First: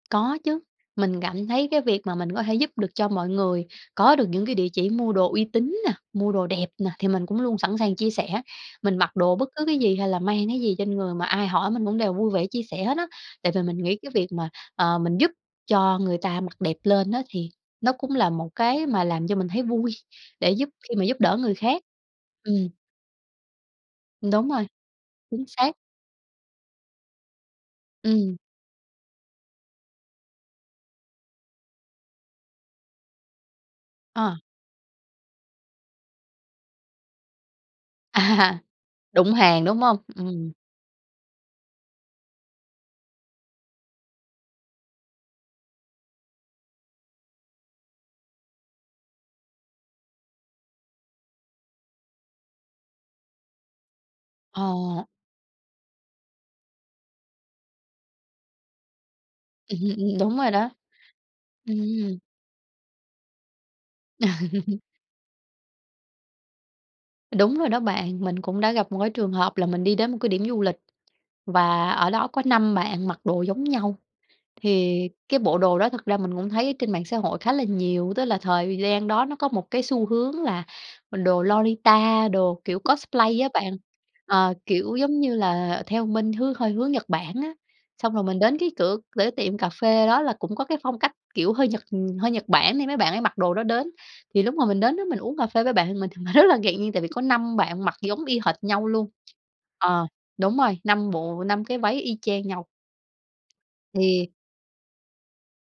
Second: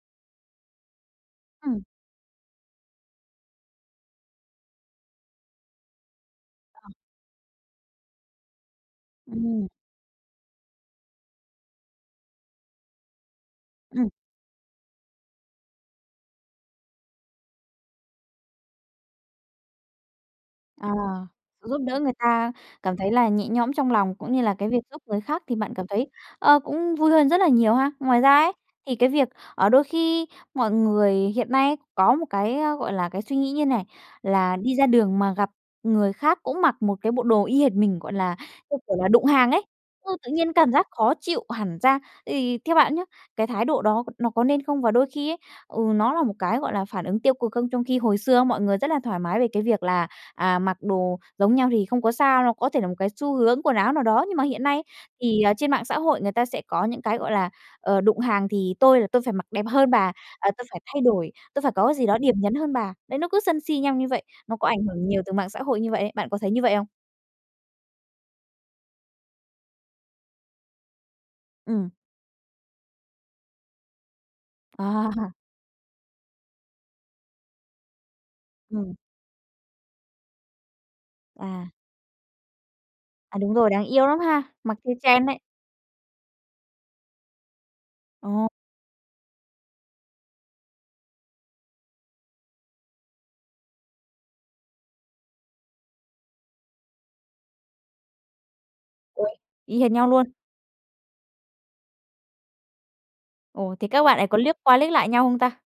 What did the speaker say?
Có chứ, mình cảm thấy cái Ừm. việc mà mình có thể giúp được cho mọi người, có được những cái địa chỉ mua đồ uy tín nè, mua đồ đẹp nè [unintelligible] thì mình cũng luôn sẵn sàng chia sẻ. Mình mặc đồ bất cứ Ừm. cái gì, hay là mang cái gì trên người mà ai hỏi mình cũng đều vui vẻ chia sẻ hết á. Tại vì mình nghĩ Ừm. cái việc mà, ờ, mình giúp cho người ta mặc đẹp lên á, thì nó cũng là một cái mà làm cho mình thấy vui, để giúp Ờ, khi mà giúp đỡ người giúp khác. đỡ người ta Ừm. cảm thấy là nhẹ nhõm trong lòng, Ừm, cũng như đúng là rồi. cái việc giúp người khác Chính thì bạn xác. cảm thấy, ờ, cũng vui hơn rất là nhiều ha. Ngoài ra Ừm. ấy, thì cái việc, ờ, đôi khi mọi người hiện nay ấy có một cái, a, gọi là, cái suy nghĩ như này, Ờ. là đi ra đường mà gặp người khác cũng mặc một cái bộ đồ y hệt mình, gọi là, À, như kiểu là, đụng đụng hàng ấy. hàng, đúng hông? Ừ, tự Ừm. nhiên cảm giác khó chịu hẳn ra, thì theo bạn nhá, cái thái độ đó n nó có nên không? Và đôi khi ấy, ừ, nó là một cái, gọi là, phản ứng tiêu cực không? Trong khi hồi xưa ấy mọi người rất là thoải mái về cái việc là, à, mặc đồ giống nhau thì không có sao đâu, có thể là một cái xu hướng quần áo nào đó, nhưng mà hiện nay, Ờ. thì, à, trên mạng xã hội người ta sẽ có những cái, gọi là, ờ, đụng hàng thì tôi là tôi phải mặc đẹp Ừm hơn hưm, bà, ừm, đúng rồi à, tôi đó. phải thay đổi, tôi phải có cái gì đó Ừm. điểm nhấn hơn bà. Đấy, nó cứ sân si nhau như vậy, nó có ảnh hưởng nhiều từ mạng xã hội như vậy ấy, bạn có thấy như vậy không? Đúng rồi đó bạn, mình cũng đã gặp một cái trường hợp là mình đi đến một cái điểm du lịch, và Ừm. ở đó có 5 bạn mặc đồ giống nhau. Thì À. cái bộ đồ đó thực ra mình cũng thấy ở trên mạng xã hội khá là nhiều, tức là thời gi Ừm. gian đó nó có một cái xu hướng là, ừm, đồ À. Lolita, đồ kiểu À, cosplay á đúng rồi, bạn, đáng yêu lắm ha, ờ, mặc theo kiểu giống trend như đấy. là, theo bên hướng hơi hướng Nhật Bản á. Xong rồi mình Ồ. đến cái cửa cửa tiệm cà phê đó là cũng có cái phong cách, kiểu, hơi Nhật, ừm, hơi Nhật Bản thì mấy bạn ấy mặc đồ đó đến, thì lúc mà mình đến đó mình uống cà phê với bạn mình thì mình rất là ngạc nhiên, tại vì có 5 bạn mặc giống y hệt nhau luôn. Uầy, y hệt Ờ, nhau luôn? đúng rồi, 5 bộ, 5 cái váy y chang nhau. Ồ, thế các bạn ấy Thì có liếc qua liếc lại nhau không ta?